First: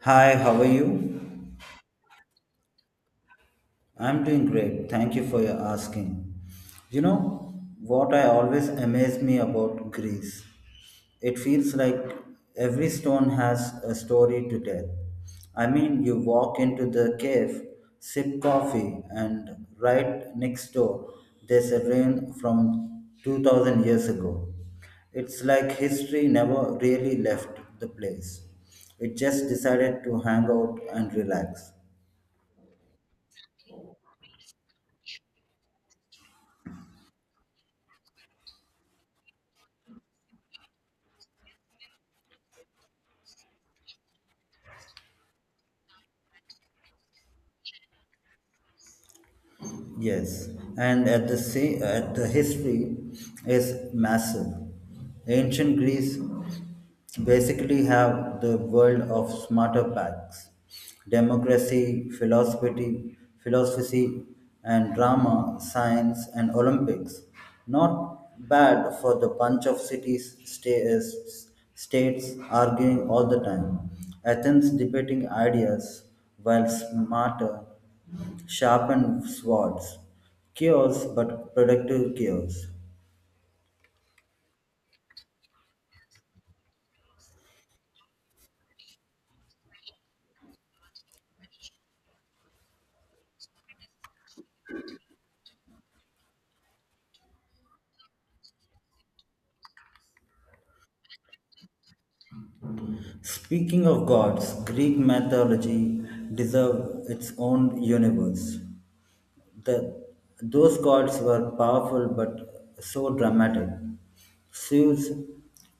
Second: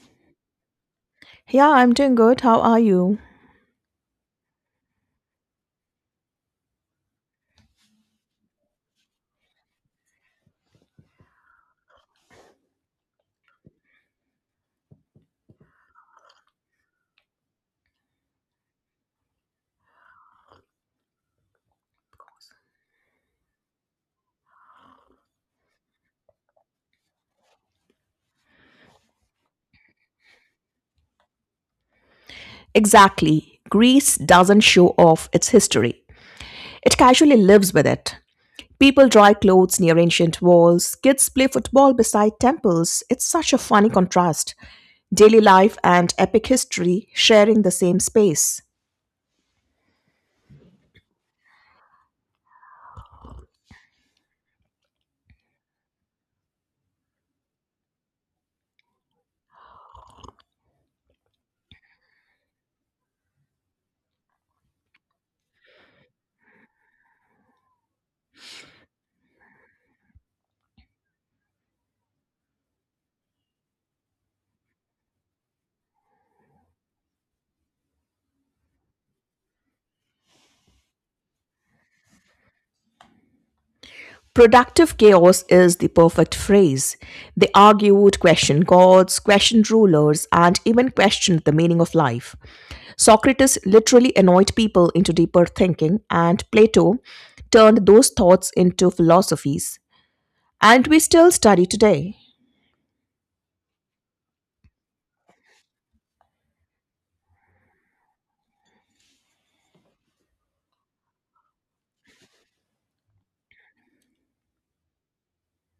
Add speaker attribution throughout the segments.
Speaker 1: Hi, how are you?
Speaker 2: Yeah, I'm doing good. How are you?
Speaker 1: I'm doing great. Thank you for your asking. You know what I always amaze me about Greece? It feels like every stone has a story to tell. I mean, you walk into the cave, sip coffee, and right next door there's a ruin from 2000 years ago. It's like history never really left the place. It just decided to hang out and relax.
Speaker 2: Exactly. Greece doesn't show off its history, it casually lives with it. People dry clothes near ancient walls, kids play football beside temples. It's such a funny contrast. Daily life and epic history sharing the same space.
Speaker 1: Yes, and at the same, at the history is massive. Ancient Greece basically have the world of smarter packs, democracy, philosophy, philosophy, and drama, science, and Olympics. Not bad for the bunch of cities, states arguing all the time. Athens debating ideas, while smarter sharpened swords, chaos but productive chaos.
Speaker 2: Productive chaos is the perfect phrase. They argued, questioned gods, questioned rulers, and even questioned the meaning of life. Socrates literally annoyed people into deeper thinking, and Plato turned those thoughts into philosophies. And we still study today.
Speaker 1: Speaking of gods, Greek mythology deserves its own universe. The, those gods were powerful but so dramatic. Zeus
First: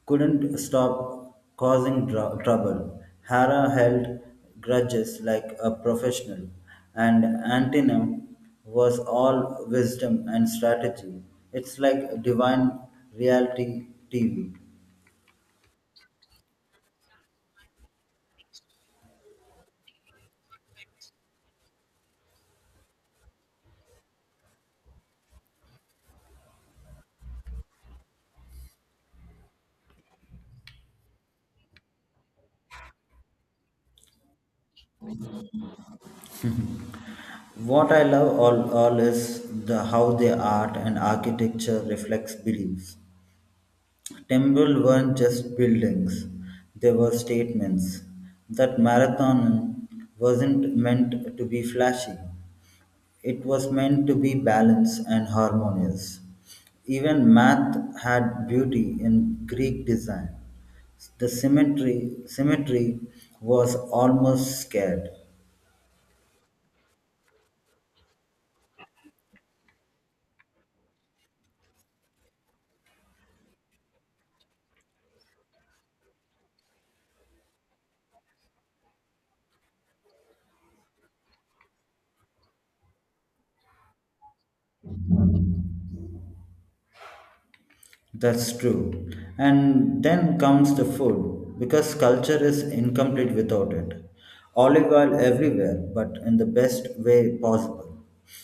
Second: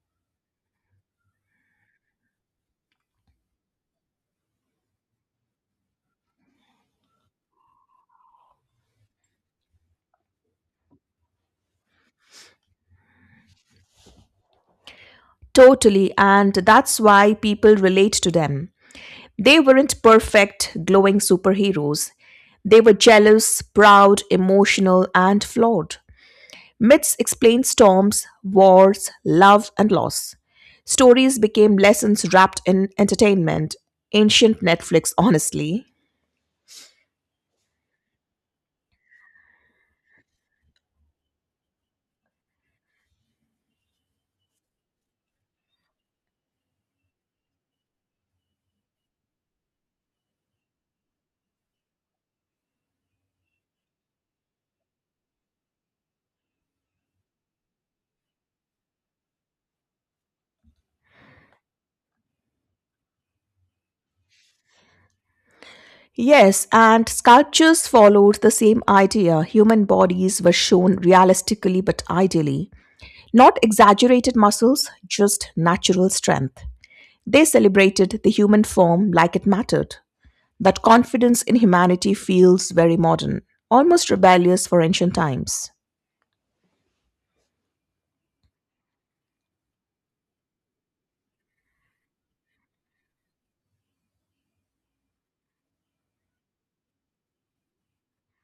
Speaker 1: couldn't stop causing trouble. Hera held grudges like a professional, and Antenum was all wisdom and strategy. It's like divine reality TV.
Speaker 2: Totally, and that's why people relate to them. They weren't perfect, glowing superheroes. They were jealous, proud, emotional, and flawed. Myths explained storms, wars, love, and loss. Stories became lessons wrapped in entertainment. Ancient Netflix, honestly.
Speaker 1: What I love all is the how their art and architecture reflects beliefs. Temple weren't just buildings, they were statements. That marathon wasn't meant to be flashy, it was meant to be balanced and harmonious. Even math had beauty in Greek design. The symmetry was almost scared.
Speaker 2: Yes, and sculptures followed the same idea. Human bodies were shown realistically but ideally. Not exaggerated muscles, just natural strength. They celebrated the human form like it mattered. That confidence in humanity feels very modern, almost rebellious for ancient times.
Speaker 1: That's true. And then comes the food, because culture is incomplete without it. Olive oil everywhere, but in the best way possible.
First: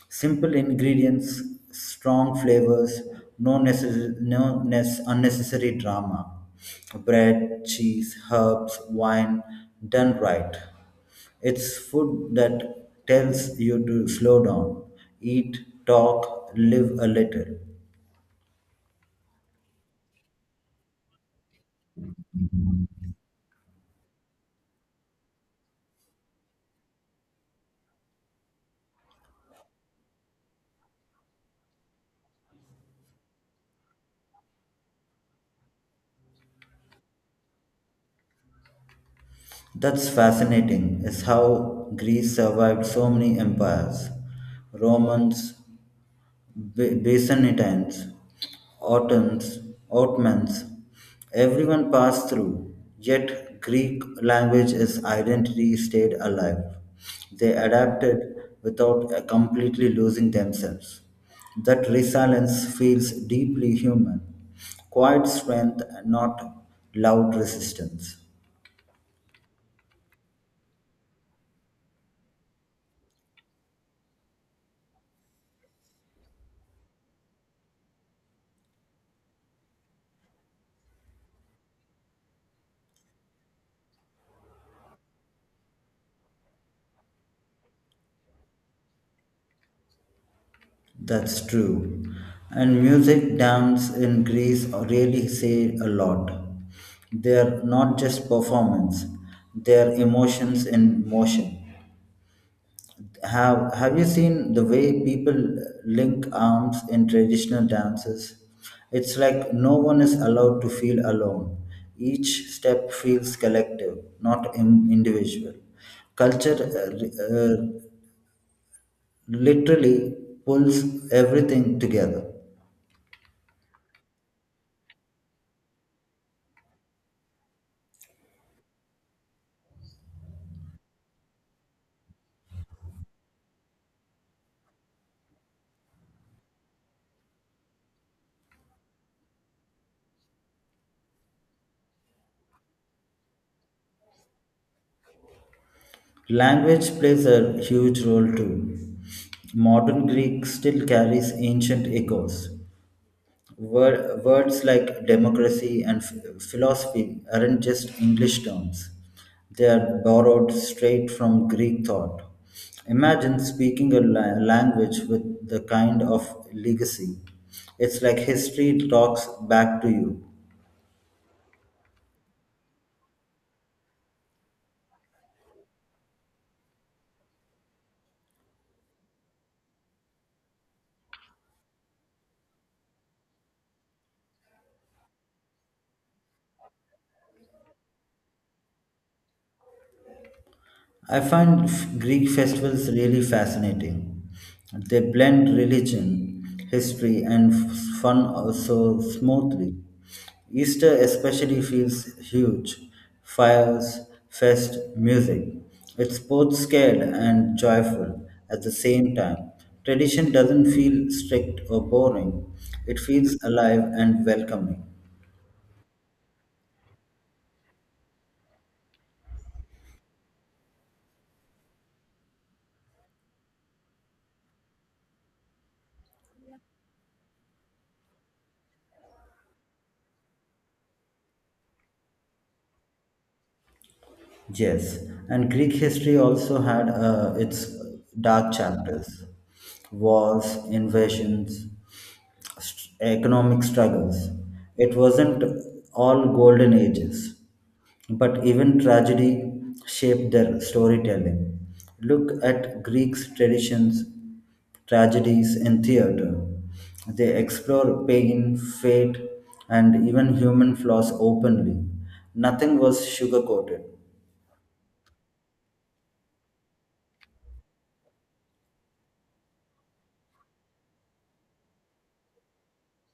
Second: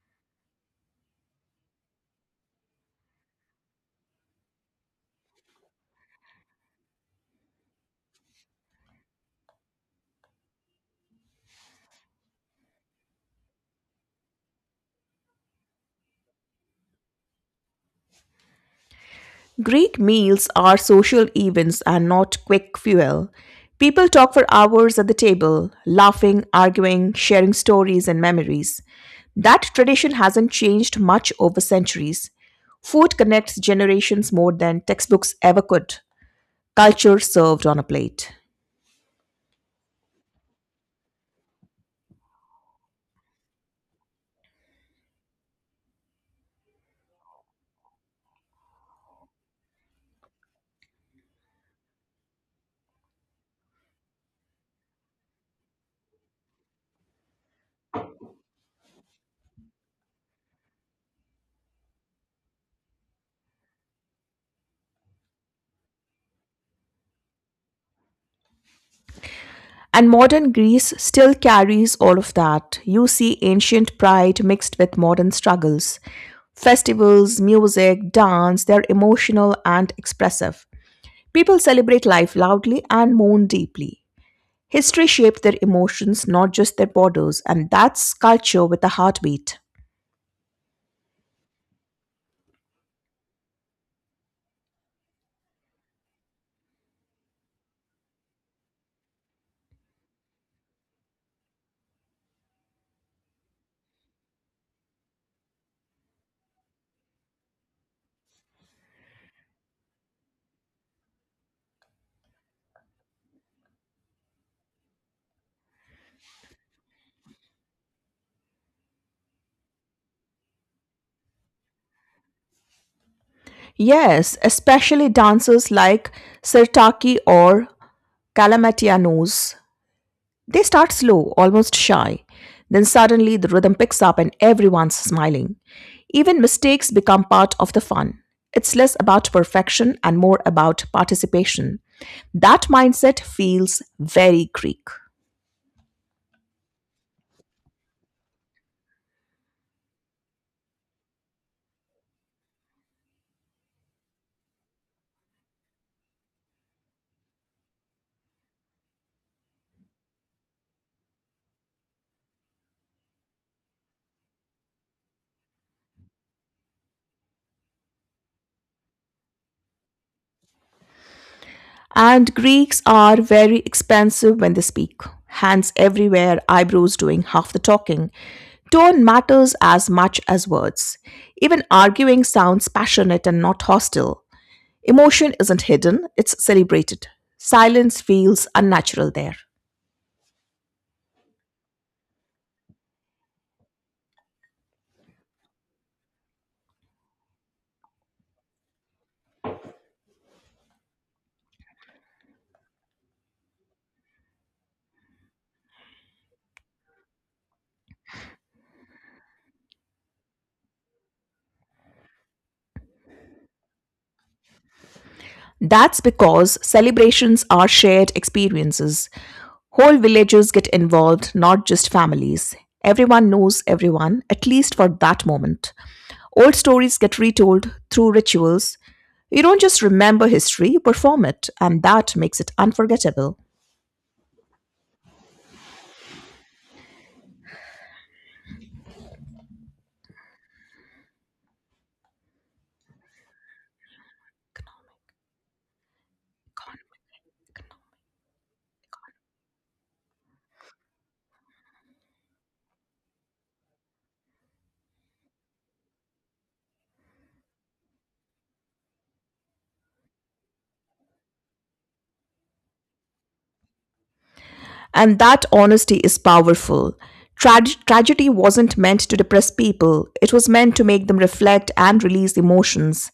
Speaker 1: Simple ingredients, strong flavors, no, necess- no nes- unnecessary drama. Bread, cheese, herbs, wine, done right. It's food that tells you to slow down, eat, talk, live a little.
Speaker 2: Greek meals are social events and not quick fuel. People talk for hours at the table, laughing, arguing, sharing stories and memories. That tradition hasn't changed much over centuries. Food connects generations more than textbooks ever could. Culture served on a plate.
Speaker 1: That's fascinating, is how Greece survived so many empires Romans, Byzantines, Ottons, Ottomans. Everyone passed through, yet, Greek language is identity stayed alive. They adapted without completely losing themselves. That resilience feels deeply human, quiet strength, not loud resistance.
Speaker 2: And modern Greece still carries all of that. You see ancient pride mixed with modern struggles. Festivals, music, dance, they're emotional and expressive. People celebrate life loudly and mourn deeply. History shaped their emotions, not just their borders, and that's culture with a heartbeat.
Speaker 1: That's true. And music, dance in Greece really say a lot. They're not just performance, they're emotions in motion. Have you seen the way people link arms in traditional dances? It's like no one is allowed to feel alone. Each step feels collective, not in, individual. Culture literally pulls everything together.
Speaker 2: Yes, especially dancers like Sirtaki or Kalamatianos. They start slow, almost shy. Then suddenly the rhythm picks up and everyone's smiling. Even mistakes become part of the fun. It's less about perfection and more about participation. That mindset feels very Greek.
Speaker 1: Language plays a huge role too. Modern Greek still carries ancient echoes. Words like democracy and philosophy aren't just English terms, they are borrowed straight from Greek thought. Imagine speaking a language with the kind of legacy. It's like history talks back to you.
Speaker 2: And Greeks are very expansive when they speak. Hands everywhere, eyebrows doing half the talking. Tone matters as much as words. Even arguing sounds passionate and not hostile. Emotion isn't hidden, it's celebrated. Silence feels unnatural there.
Speaker 1: I find Greek festivals really fascinating. They blend religion, history, and fun so smoothly. Easter especially feels huge. Fires, fest, music. It's both scared and joyful at the same time. Tradition doesn't feel strict or boring. It feels alive and welcoming.
Speaker 2: That's because celebrations are shared experiences. Whole villages get involved, not just families. Everyone knows everyone, at least for that moment. Old stories get retold through rituals. You don't just remember history, you perform it, and that makes it unforgettable.
Speaker 1: Yes, and Greek history also had its dark chapters wars, invasions, economic struggles. It wasn't all golden ages, but even tragedy shaped their storytelling. Look at Greeks' traditions, tragedies in theater. They explore pain, fate, and even human flaws openly. Nothing was sugar coated.
Speaker 2: And that honesty is powerful. Tragedy wasn't meant to depress people, it was meant to make them reflect and release emotions.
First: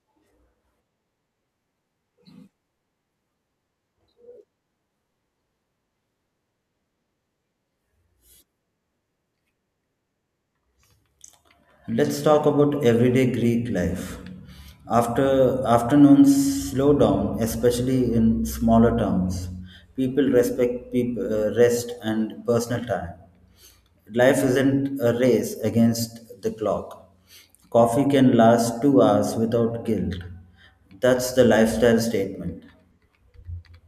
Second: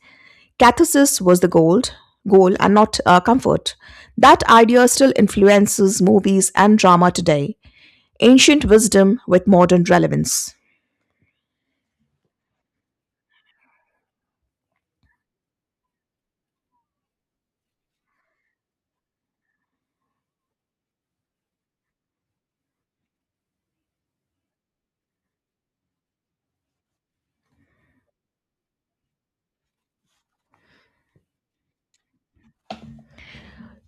Speaker 2: Catharsis was the goal and not comfort. That idea still influences movies and drama today. Ancient wisdom with modern relevance.
Speaker 1: Let's talk about everyday Greek life. After afternoons slow down, especially in smaller towns. People respect peop rest and personal time. Life isn't a race against the clock. Coffee can last 2 hours without guilt. That's the lifestyle statement.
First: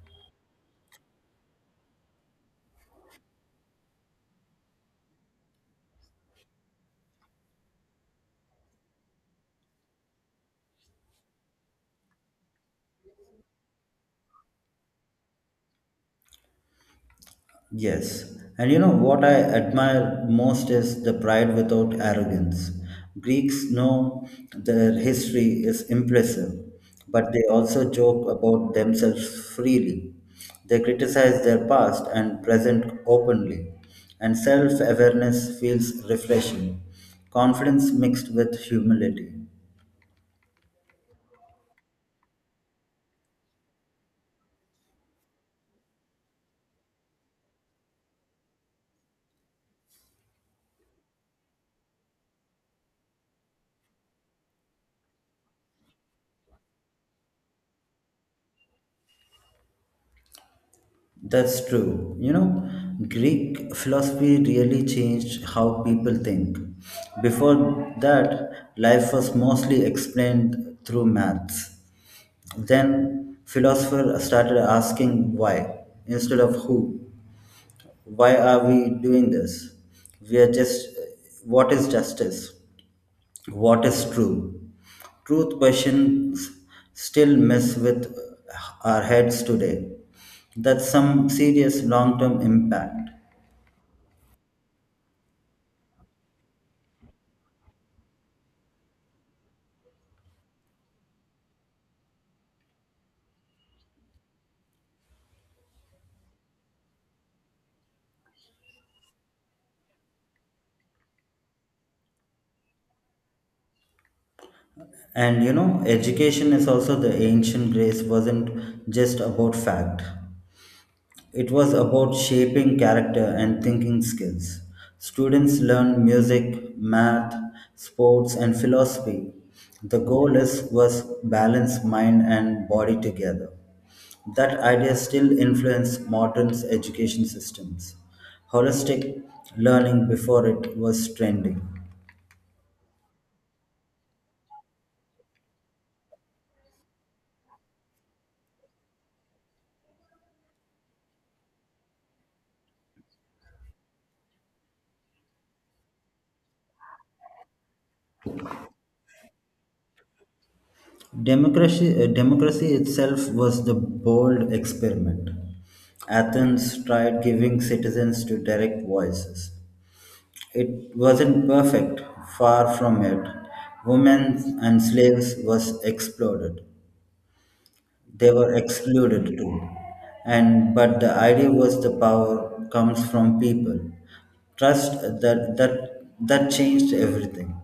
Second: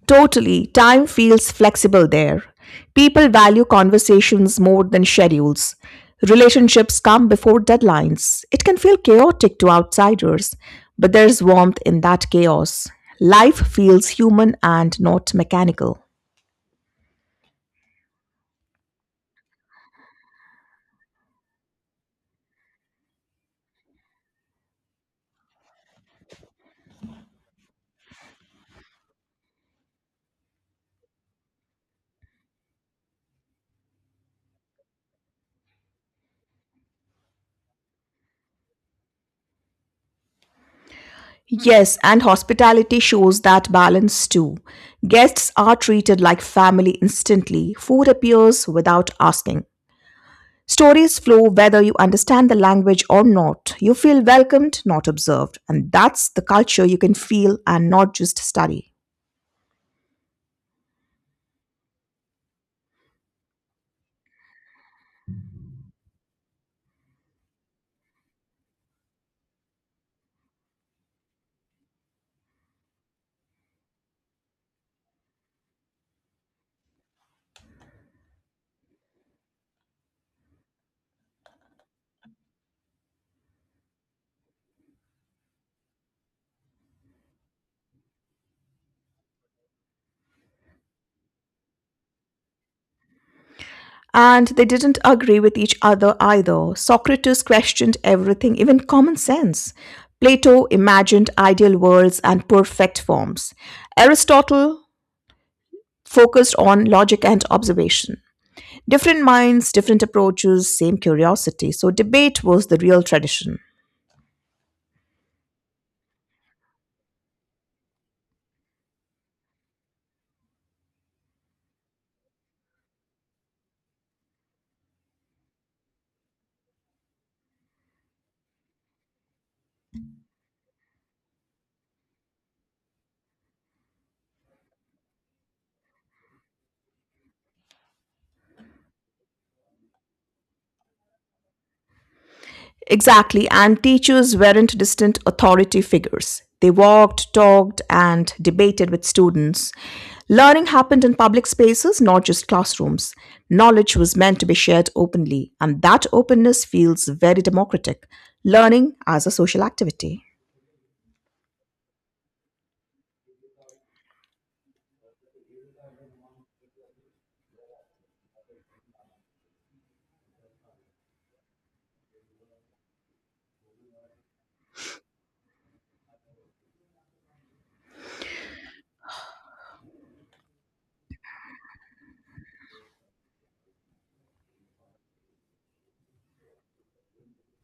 Speaker 2: Totally. Time feels flexible there. People value conversations more than schedules. Relationships come before deadlines. It can feel chaotic to outsiders, but there's warmth in that chaos. Life feels human and not mechanical.
Speaker 1: Yes, and you know what I admire most is the pride without arrogance. Greeks know their history is impressive, but they also joke about themselves freely. They criticize their past and present openly, and self awareness feels refreshing. Confidence mixed with humility.
Speaker 2: Yes, and hospitality shows that balance too. Guests are treated like family instantly. Food appears without asking. Stories flow whether you understand the language or not. You feel welcomed, not observed. And that's the culture you can feel and not just study.
Speaker 1: That's true. You know, Greek philosophy really changed how people think. Before that, life was mostly explained through maths. Then, philosophers started asking why instead of who. Why are we doing this? We are just, what is justice? What is true? Truth questions still mess with our heads today. That's some serious long term impact.
Speaker 2: And they didn't agree with each other either. Socrates questioned everything, even common sense. Plato imagined ideal worlds and perfect forms. Aristotle focused on logic and observation. Different minds, different approaches, same curiosity. So, debate was the real tradition.
Speaker 1: And you know, education is also the ancient grace, wasn't just about fact. It was about shaping character and thinking skills. Students learn music, math, sports, and philosophy. The goal is was balance mind and body together. That idea still influences modern education systems. Holistic learning before it was trending.
Speaker 2: Exactly, and teachers weren't distant authority figures. They walked, talked, and debated with students. Learning happened in public spaces, not just classrooms. Knowledge was meant to be shared openly, and that openness feels very democratic. Learning as a social activity.
Speaker 1: Democracy itself was the bold experiment. Athens tried giving citizens to direct voices. It wasn't perfect, far from it. Women and slaves was exploited. They were excluded too. And but the idea was the power comes from people. Trust that changed everything.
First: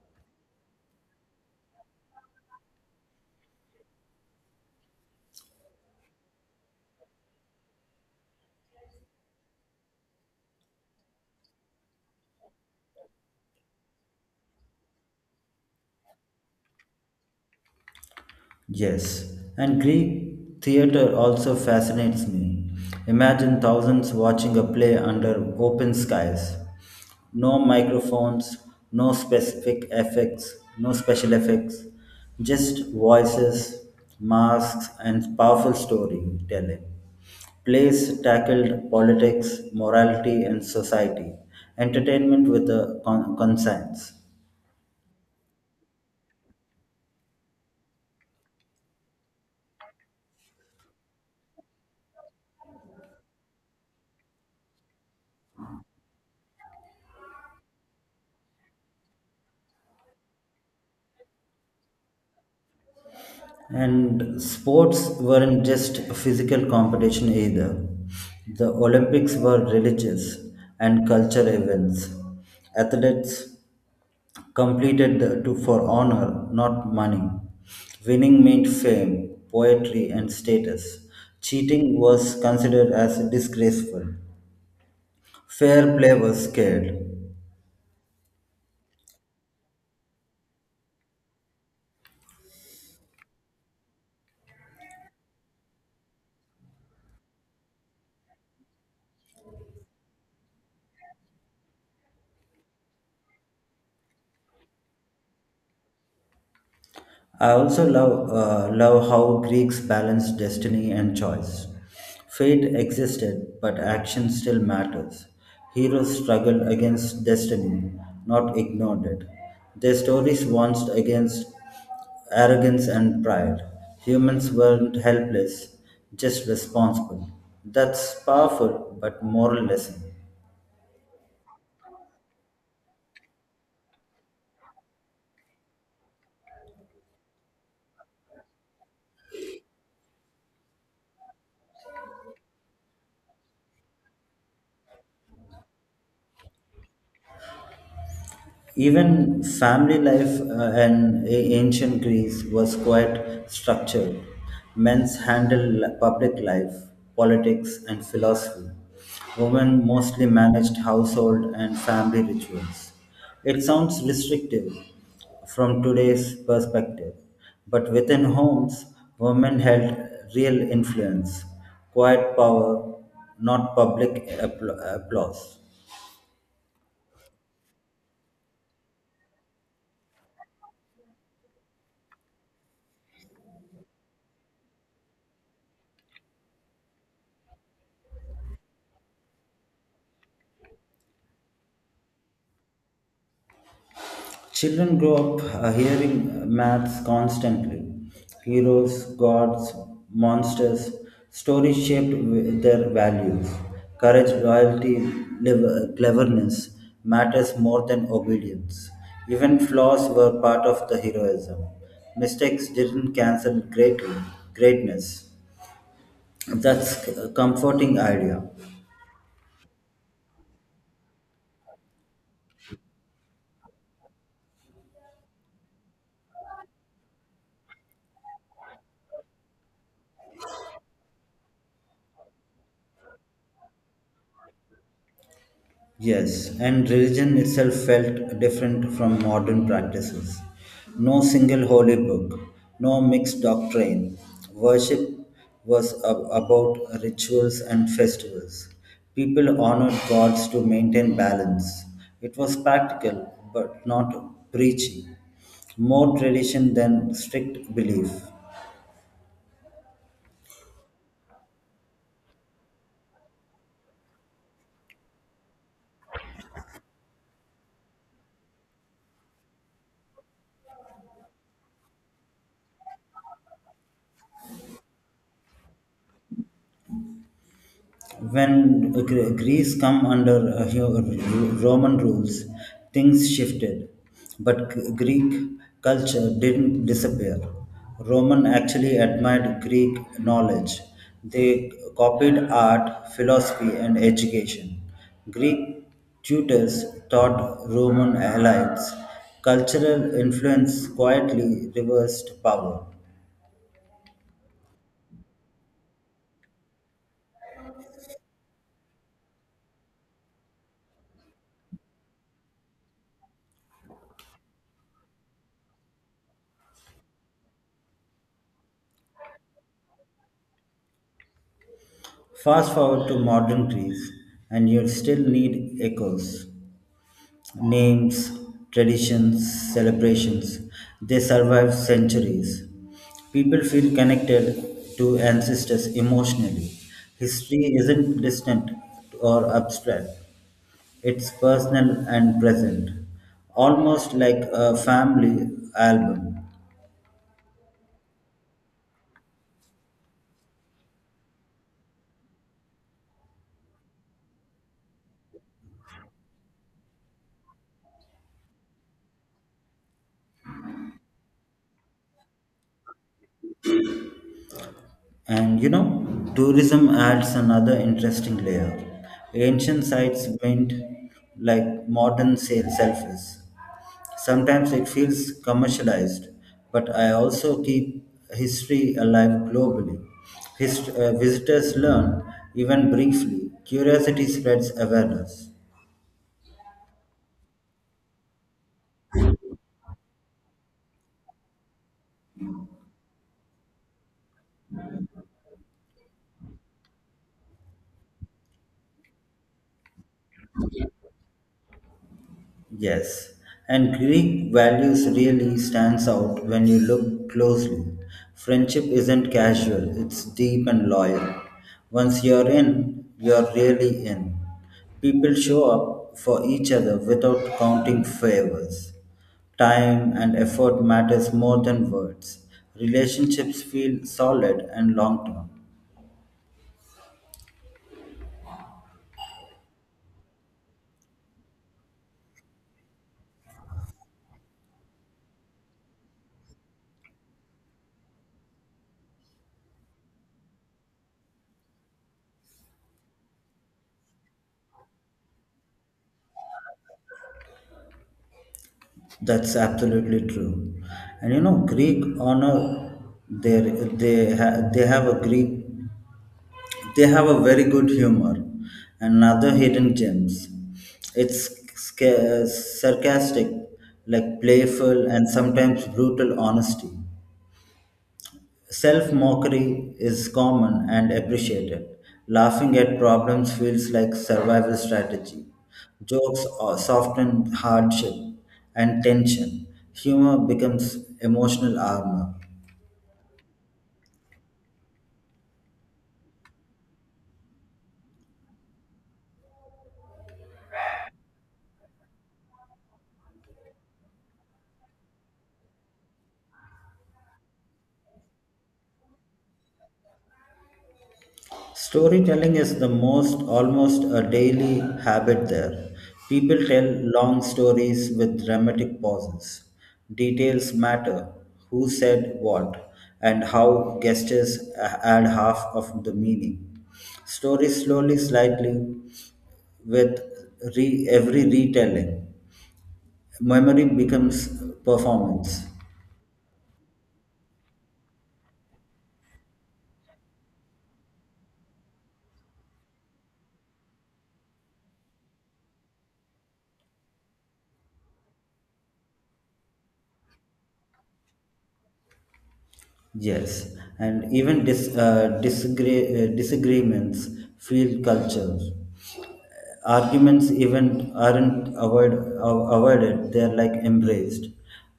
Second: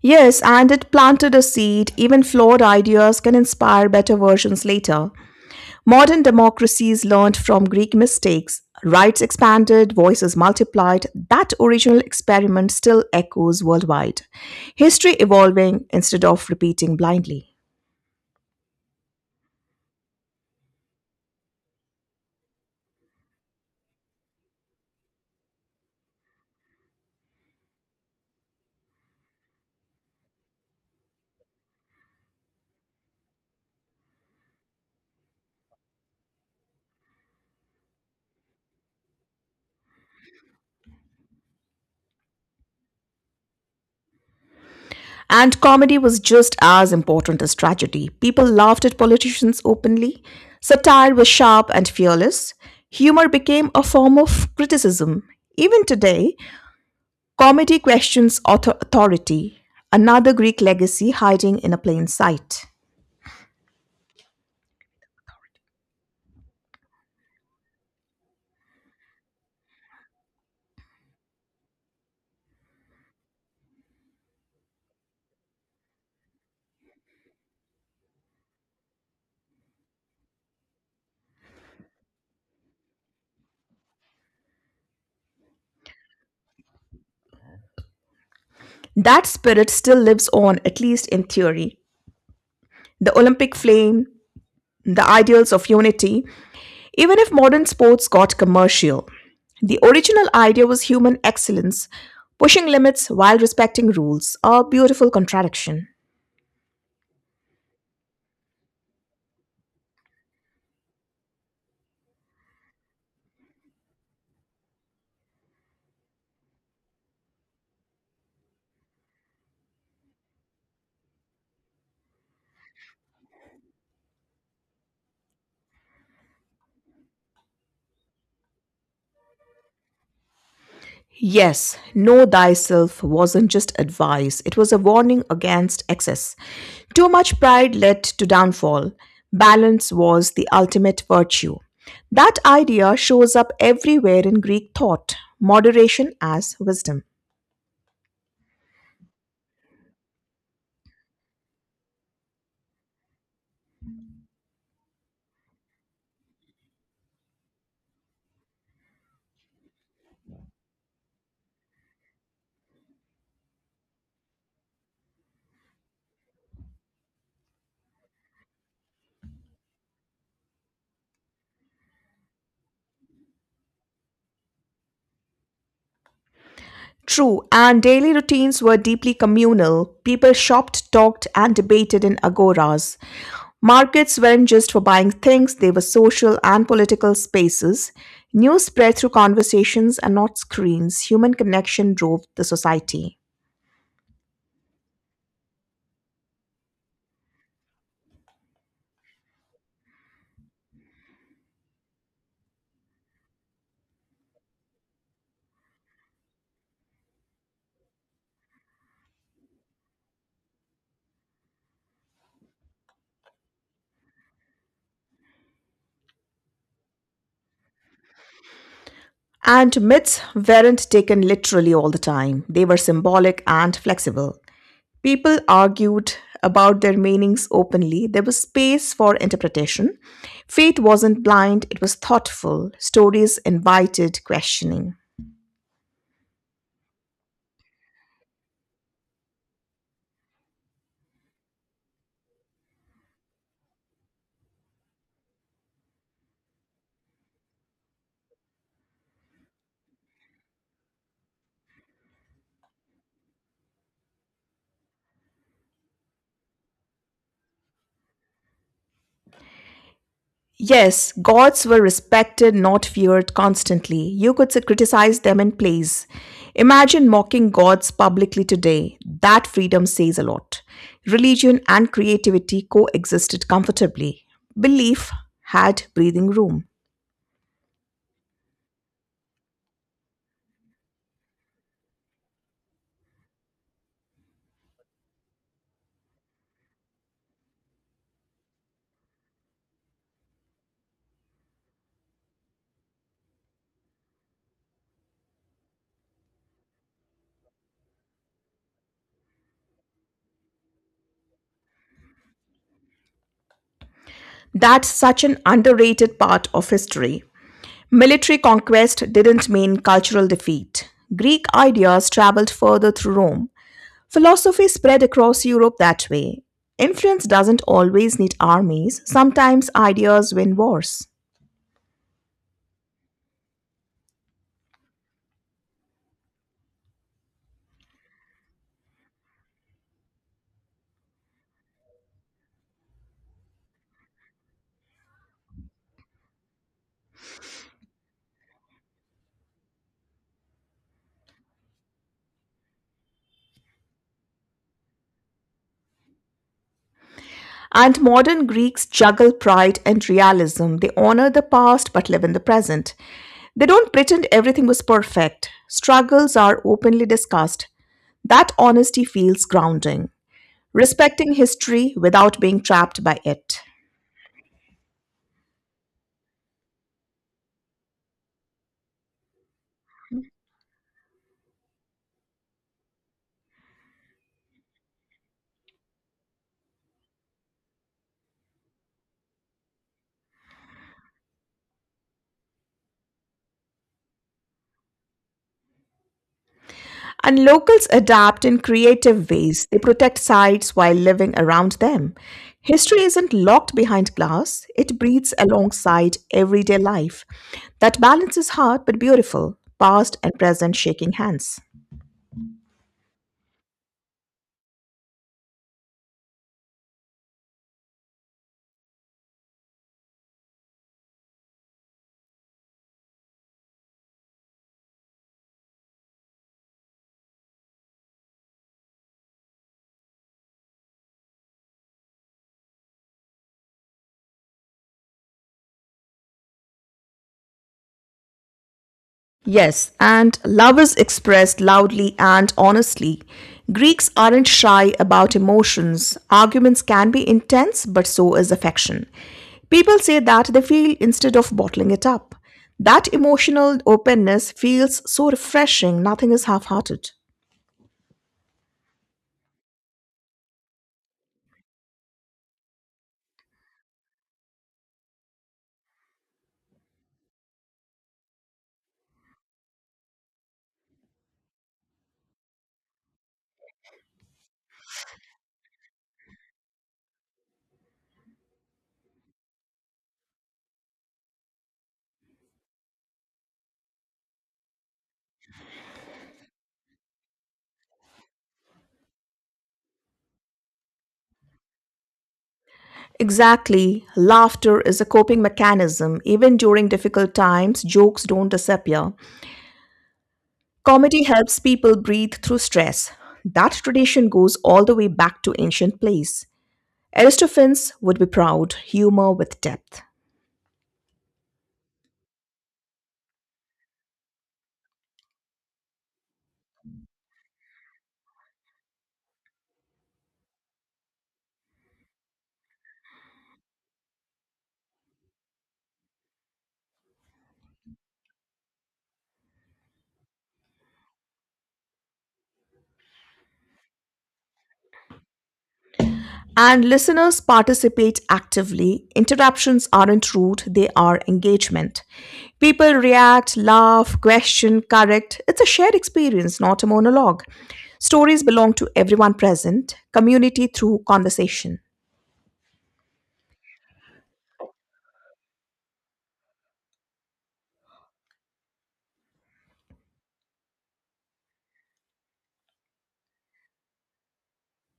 Speaker 2: Yes, and it planted a seed. Even flawed ideas can inspire better versions later. Modern democracies learned from Greek mistakes. Rights expanded, voices multiplied. That original experiment still echoes worldwide. History evolving instead of repeating blindly.
Speaker 1: Yes, and Greek theater also fascinates me. Imagine thousands watching a play under open skies. No microphones, no special effects, just voices, masks, and powerful storytelling. Plays tackled politics, morality, and society. Entertainment with a conscience.
Speaker 2: And comedy was just as important as tragedy. People laughed at politicians openly. Satire was sharp and fearless. Humor became a form of criticism. Even today, comedy questions authority, another Greek legacy hiding in a plain sight.
Speaker 1: And sports weren't just a physical competition either. The Olympics were religious and cultural events. Athletes competed to for honor, not money. Winning meant fame, poetry, and status. Cheating was considered as disgraceful. Fair play was scared.
Speaker 2: That spirit still lives on, at least in theory. The Olympic flame, the ideals of unity, even if modern sports got commercial. The original idea was human excellence, pushing limits while respecting rules, a beautiful contradiction.
Speaker 1: I also love how Greeks balanced destiny and choice. Fate existed, but action still matters. Heroes struggled against destiny, not ignored it. Their stories warned against arrogance and pride. Humans weren't helpless, just responsible. That's powerful, but moral lesson.
Speaker 2: Yes, know thyself wasn't just advice, it was a warning against excess. Too much pride led to downfall. Balance was the ultimate virtue. That idea shows up everywhere in Greek thought moderation as wisdom.
Speaker 1: Even family life in ancient Greece was quite structured. Men's handled public life, politics, and philosophy. Women mostly managed household and family rituals. It sounds restrictive from today's perspective, but within homes, women held real influence, quiet power, not public applause.
Speaker 2: True, and daily routines were deeply communal. People shopped, talked, and debated in agoras. Markets weren't just for buying things, they were social and political spaces. News spread through conversations and not screens. Human connection drove the society.
Speaker 1: Children grow up hearing maths constantly heroes, gods, monsters, stories shaped their values. Courage, loyalty, cleverness matters more than obedience. Even flaws were part of the heroism. Mistakes didn't cancel greatness. That's a comforting idea.
Speaker 2: And myths weren't taken literally all the time, they were symbolic and flexible. People argued about their meanings openly. There was space for interpretation. Faith wasn't blind, it was thoughtful. Stories invited questioning.
Speaker 1: Yes, and religion itself felt different from modern practices. No single holy book, no mixed doctrine. Worship was about rituals and festivals. People honored gods to maintain balance. It was practical, but not preachy. More tradition than strict belief.
Speaker 2: Yes, gods were respected, not feared constantly. You could criticize them in plays. Imagine mocking gods publicly today. That freedom says a lot. Religion and creativity coexisted comfortably. Belief had breathing room.
Speaker 1: When Greece come under Roman rules, things shifted, but Greek culture didn't disappear. Roman actually admired Greek knowledge. They copied art, philosophy, and education. Greek tutors taught Roman allies. Cultural influence quietly reversed power.
Speaker 2: That's such an underrated part of history. Military conquest didn't mean cultural defeat. Greek ideas traveled further through Rome. Philosophy spread across Europe that way. Influence doesn't always need armies, sometimes ideas win wars.
Speaker 1: Fast forward to modern Greece, and you still need echoes. Names, traditions, celebrations. They survive centuries. People feel connected to ancestors emotionally. History isn't distant or abstract, it's personal and present, almost like a family album.
Speaker 2: And modern Greeks juggle pride and realism. They honor the past but live in the present. They don't pretend everything was perfect. Struggles are openly discussed. That honesty feels grounding. Respecting history without being trapped by it.
Speaker 1: And you know, tourism adds another interesting layer. Ancient sites went like modern sales selfies. Sometimes it feels commercialized, but I also keep history alive globally. Visitors learn, even briefly. Curiosity spreads awareness.
Speaker 2: And locals adapt in creative ways. They protect sites while living around them. History isn't locked behind glass, it breathes alongside everyday life. That balance is hard but beautiful, past and present shaking hands.
Speaker 1: Yes, and Greek values really stands out when you look closely. Friendship isn't casual, it's deep and loyal. Once you're in, you're really in. People show up for each other without counting favors. Time and effort matters more than words. Relationships feel solid and long term.
Speaker 2: Yes, and love is expressed loudly and honestly. Greeks aren't shy about emotions. Arguments can be intense, but so is affection. People say that they feel instead of bottling it up. That emotional openness feels so refreshing, nothing is half hearted.
Speaker 1: That's absolutely true. And you know, Greek honor, they they ha, they have a Greek they have a very good humor, and other hidden gems. It's sarcastic, like playful and sometimes brutal honesty. Self mockery is common and appreciated. Laughing at problems feels like survival strategy. Jokes are soften hardship and tension. Humor becomes emotional armor.
Speaker 2: Exactly. Laughter is a coping mechanism. Even during difficult times, jokes don't disappear. Comedy helps people breathe through stress. That tradition goes all the way back to ancient plays. Aristophanes would be proud, humor with depth.
Speaker 1: Storytelling is the most almost a daily habit there. People tell long stories with dramatic pauses. Details matter who said what, and how gestures add half of the meaning. Stories slowly, slightly, with every retelling. Memory becomes performance.
Speaker 2: And listeners participate actively. Interruptions aren't rude, they are engagement. People react, laugh, question, correct. It's a shared experience, not a monologue. Stories belong to everyone present, community through conversation.
Speaker 1: Yes, and even disagreements feel culture. Arguments even aren't avoided, they're like embraced.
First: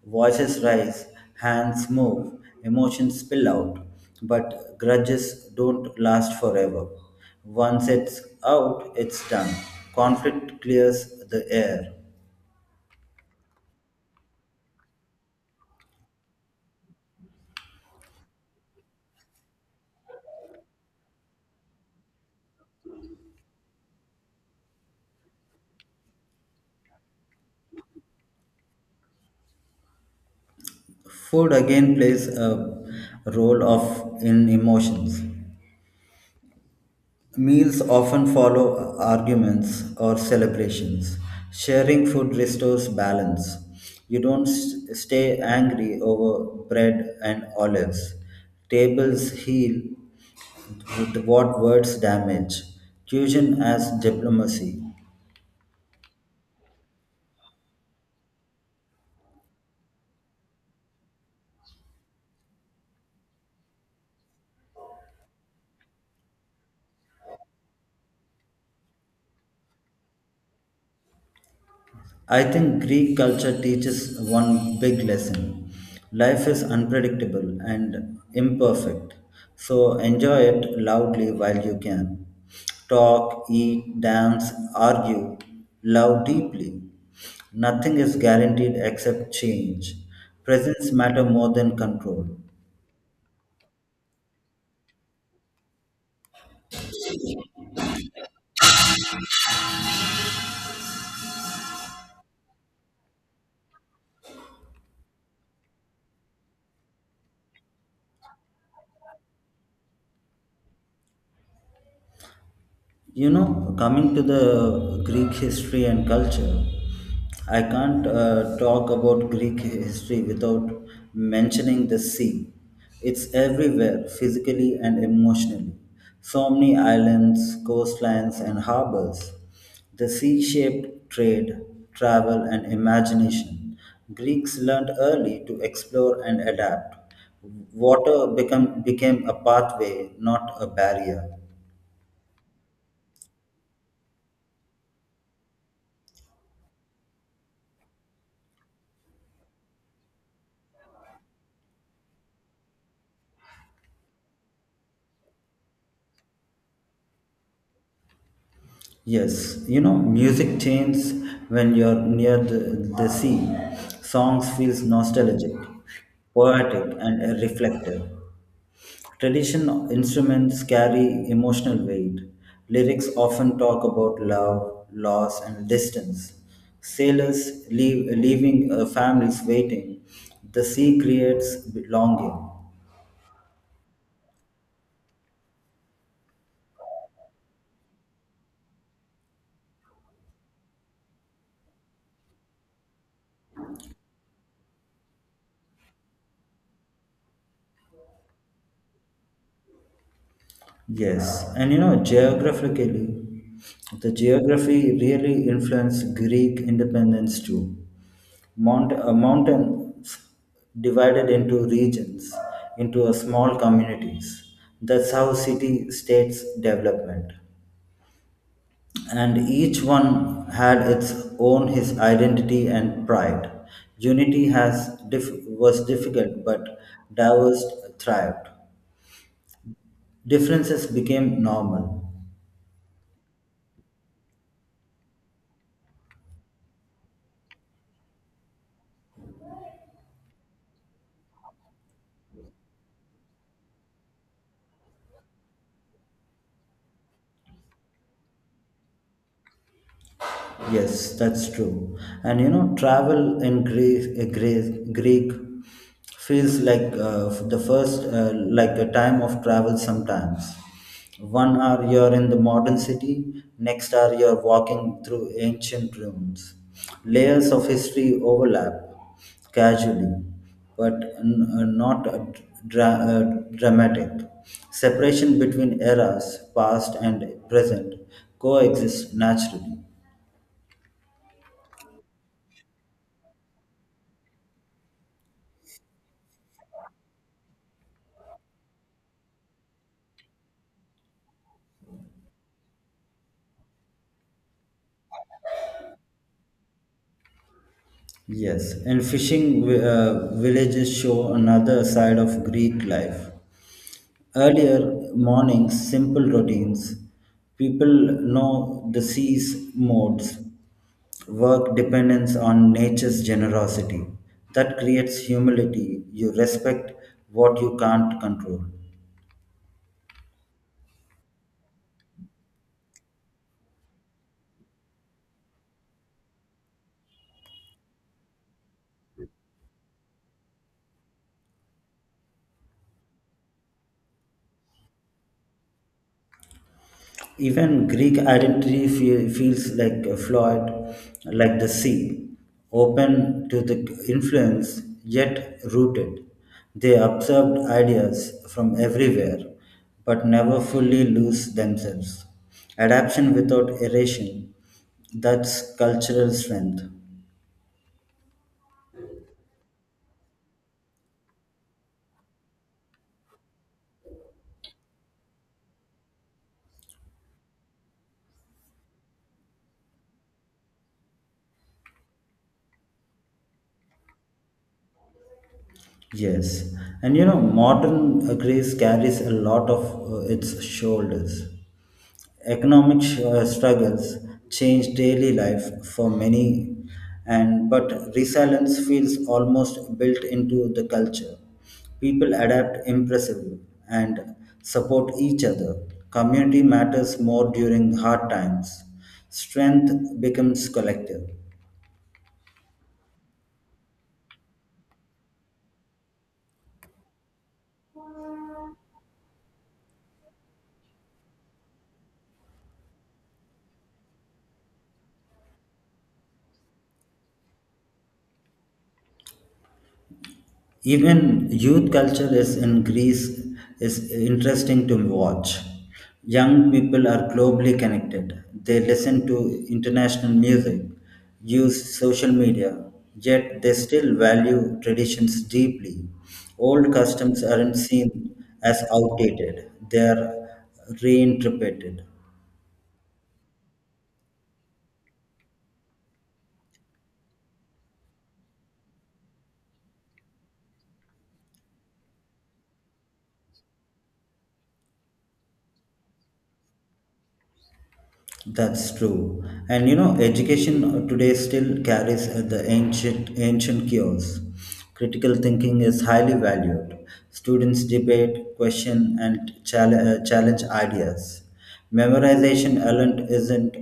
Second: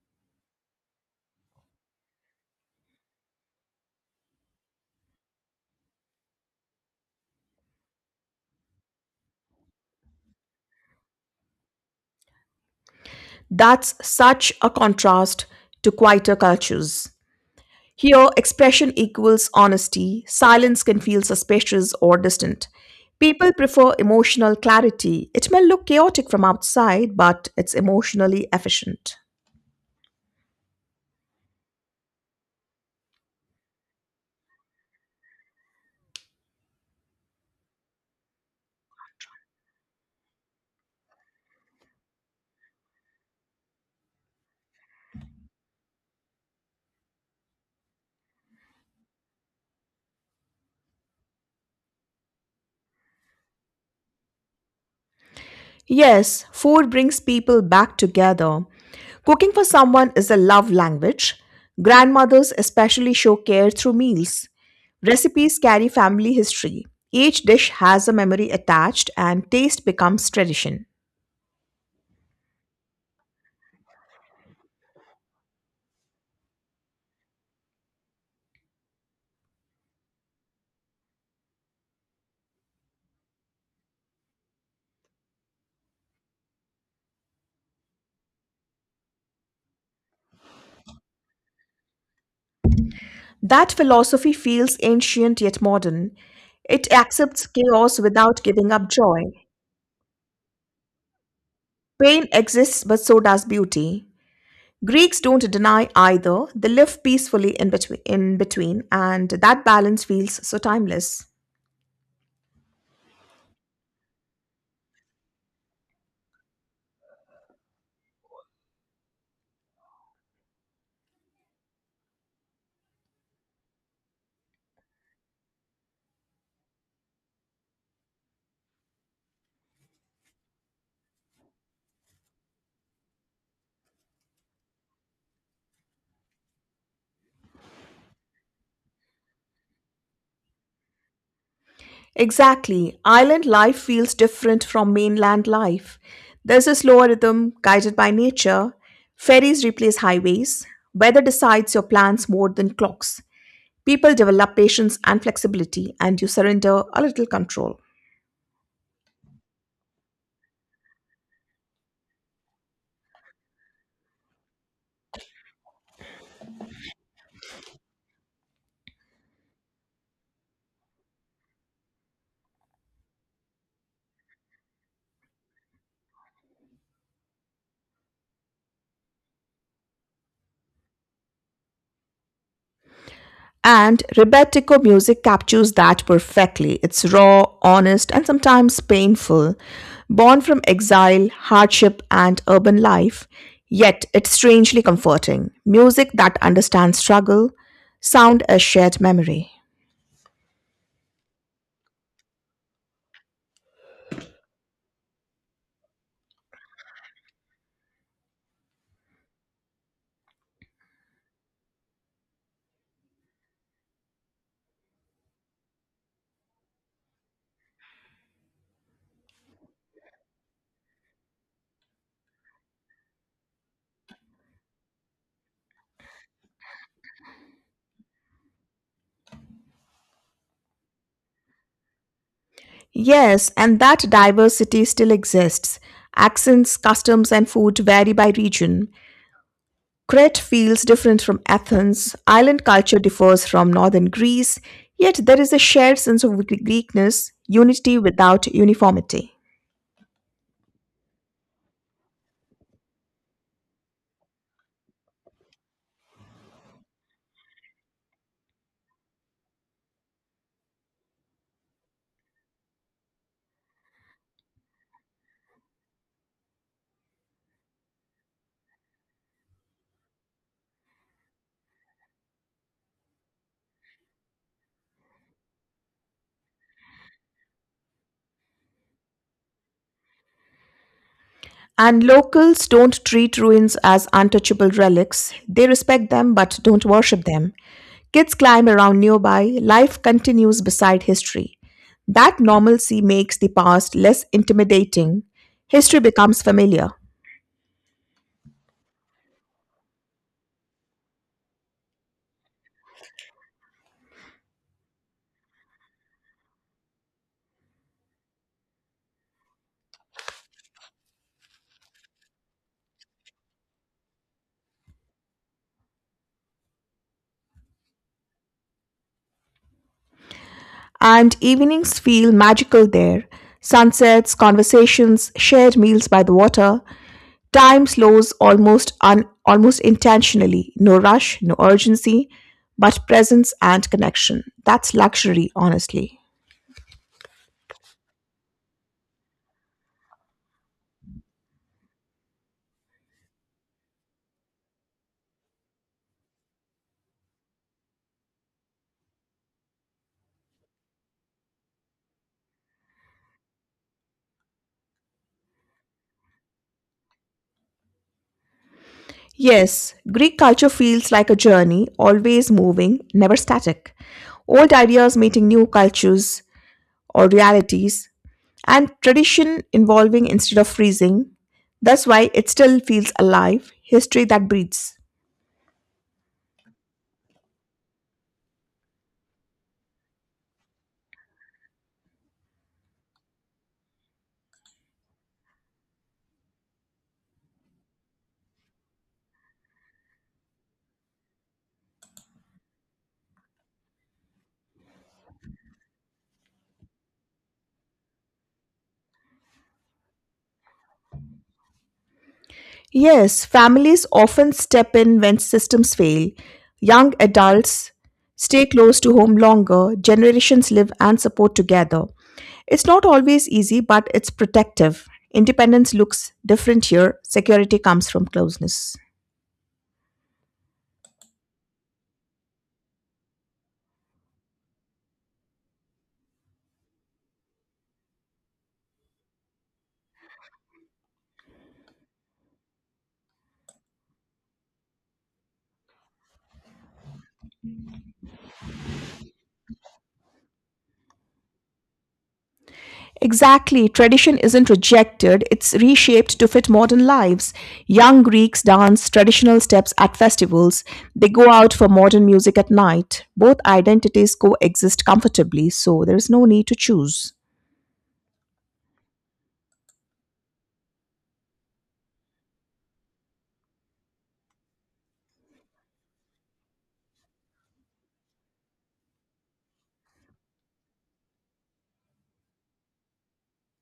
Speaker 1: Voices rise, hands move, emotions spill out, but grudges don't last forever. Once it's out, it's done. Conflict clears the air.
Speaker 2: That's such a contrast to quieter cultures. Here, expression equals honesty. Silence can feel suspicious or distant. People prefer emotional clarity. It may look chaotic from outside, but it's emotionally efficient.
Speaker 1: Food again plays a role of in emotions. Meals often follow arguments or celebrations. Sharing food restores balance. You don't stay angry over bread and olives. Tables heal with what words damage. Fusion as diplomacy.
Speaker 2: Yes, food brings people back together. Cooking for someone is a love language. Grandmothers especially show care through meals. Recipes carry family history. Each dish has a memory attached, and taste becomes tradition.
Speaker 1: I think Greek culture teaches one big lesson life is unpredictable and imperfect. So enjoy it loudly while you can. Talk, eat, dance, argue, love deeply. Nothing is guaranteed except change. Presence matter more than control.
Speaker 2: That philosophy feels ancient yet modern. It accepts chaos without giving up joy. Pain exists, but so does beauty. Greeks don't deny either. They live peacefully in between, and that balance feels so timeless.
Speaker 1: You know, coming to the Greek history and culture, I can't talk about Greek history without mentioning the sea. It's everywhere, physically and emotionally. So many islands, coastlines, and harbors. The sea shaped trade, travel, and imagination. Greeks learned early to explore and adapt. Became a pathway, not a barrier.
Speaker 2: Exactly. Island life feels different from mainland life. There's a slower rhythm guided by nature. Ferries replace highways. Weather decides your plans more than clocks. People develop patience and flexibility, and you surrender a little control.
Speaker 1: Yes, you know, music changes when you're near the sea. Songs feels nostalgic, poetic and reflective. Traditional instruments carry emotional weight. Lyrics often talk about love, loss, and distance. Leaving families waiting. The sea creates longing.
Speaker 2: And Rebetiko music captures that perfectly. It's raw, honest, and sometimes painful, born from exile, hardship, and urban life, yet it's strangely comforting. Music that understands struggle, sound as shared memory.
Speaker 1: Yes, and you know, geographically, the geography really influenced Greek independence too. Mountains divided into regions, into a small communities. That's how city-states development. And each one had its own his identity and pride. Unity was difficult, but diversity thrived. Differences became normal.
Speaker 2: Yes, and that diversity still exists. Accents, customs, and food vary by region, Crete feels different from Athens, island culture differs from northern Greece, yet there is a shared sense of Greekness, unity without uniformity.
Speaker 1: Yes, that's true. And you know, travel in Greece, Greek feels like the first, like a time of travel sometimes. 1 hour you're in the modern city, next hour you're walking through ancient ruins. Layers of history overlap casually, but not dra- uh, dramatic. Separation between eras, past and present, coexist naturally.
Speaker 2: And locals don't treat ruins as untouchable relics, they respect them but don't worship them. Kids climb around nearby, life continues beside history. That normalcy makes the past less intimidating. History becomes familiar.
Speaker 1: Yes, and fishing villages show another side of Greek life. Earlier mornings, simple routines, people know the sea's modes, work dependence on nature's generosity. That creates humility. You respect what you can't control.
Speaker 2: And evenings feel magical there. Sunsets, conversations, shared meals by the water. Time slows almost intentionally. No rush, no urgency, but presence and connection. That's luxury, honestly.
Speaker 1: Even Greek identity feels like a Floyd, like the sea, open to the influence yet rooted. They absorbed ideas from everywhere, but never fully lose themselves. Adaptation without erasing, that's cultural strength.
Speaker 2: Yes, Greek culture feels like a journey, always moving, never static. Old ideas meeting new cultures or realities, and tradition evolving instead of freezing. That's why it still feels alive, history that breathes.
Speaker 1: Yes, and you know, modern Greece carries a lot of its shoulders. Economic struggles change daily life for many, and but resilience feels almost built into the culture. People adapt impressively and support each other. Community matters more during hard times. Strength becomes collective.
Speaker 2: Yes, families often step in when systems fail. Young adults stay close to home longer, generations live and support together. It's not always easy, but it's protective. Independence looks different here, security comes from closeness.
Speaker 1: Even youth culture is in Greece is interesting to watch. Young people are globally connected. They listen to international music, use social media, yet they still value traditions deeply. Old customs aren't seen as outdated, they are reinterpreted.
Speaker 2: Exactly. Tradition isn't rejected, it's reshaped to fit modern lives. Young Greeks dance traditional steps at festivals, they go out for modern music at night. Both identities coexist comfortably, so there is no need to choose.
Speaker 1: That's true. And you know, education today still carries the ancient cures. Critical thinking is highly valued. Students debate, question, and challenge ideas. Memorization alone isn't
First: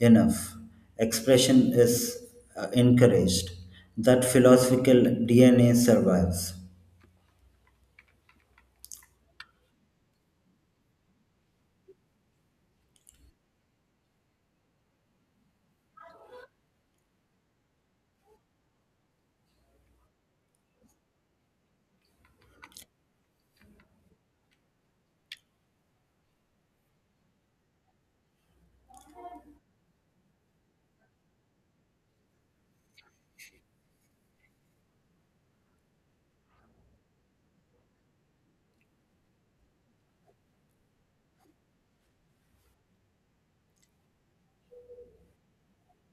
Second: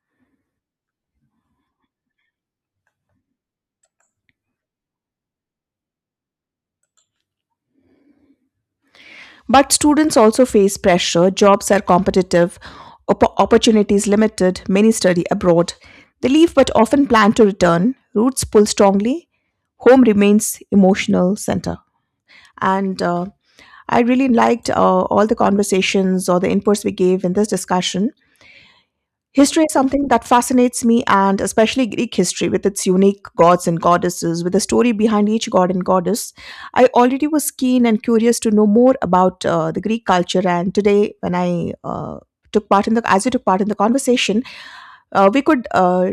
Speaker 1: enough. Expression is encouraged. That philosophical DNA survives.
Speaker 2: But students also face pressure, jobs are competitive, opportunities limited, many study abroad. They leave but often plan to return, roots pull strongly, home remains emotional center. And I really liked all the conversations or the inputs we gave in this discussion. History is something that fascinates me, and especially Greek history with its unique gods and goddesses, with a story behind each god and goddess. I already was keen and curious to know more about the Greek culture, and today, when I took part in the as you took part in the conversation, we could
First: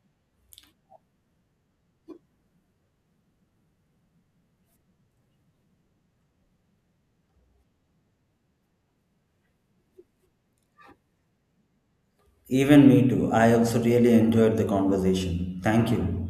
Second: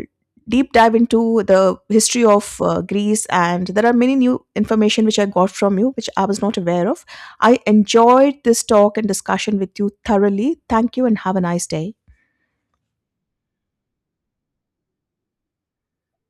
Speaker 2: deep dive into the history of Greece, and there are many new information which I got from you, which I was not aware of. I enjoyed this talk and discussion with you thoroughly. Thank you, and have a nice day.
Speaker 1: Even me too. I also really enjoyed the conversation. Thank you.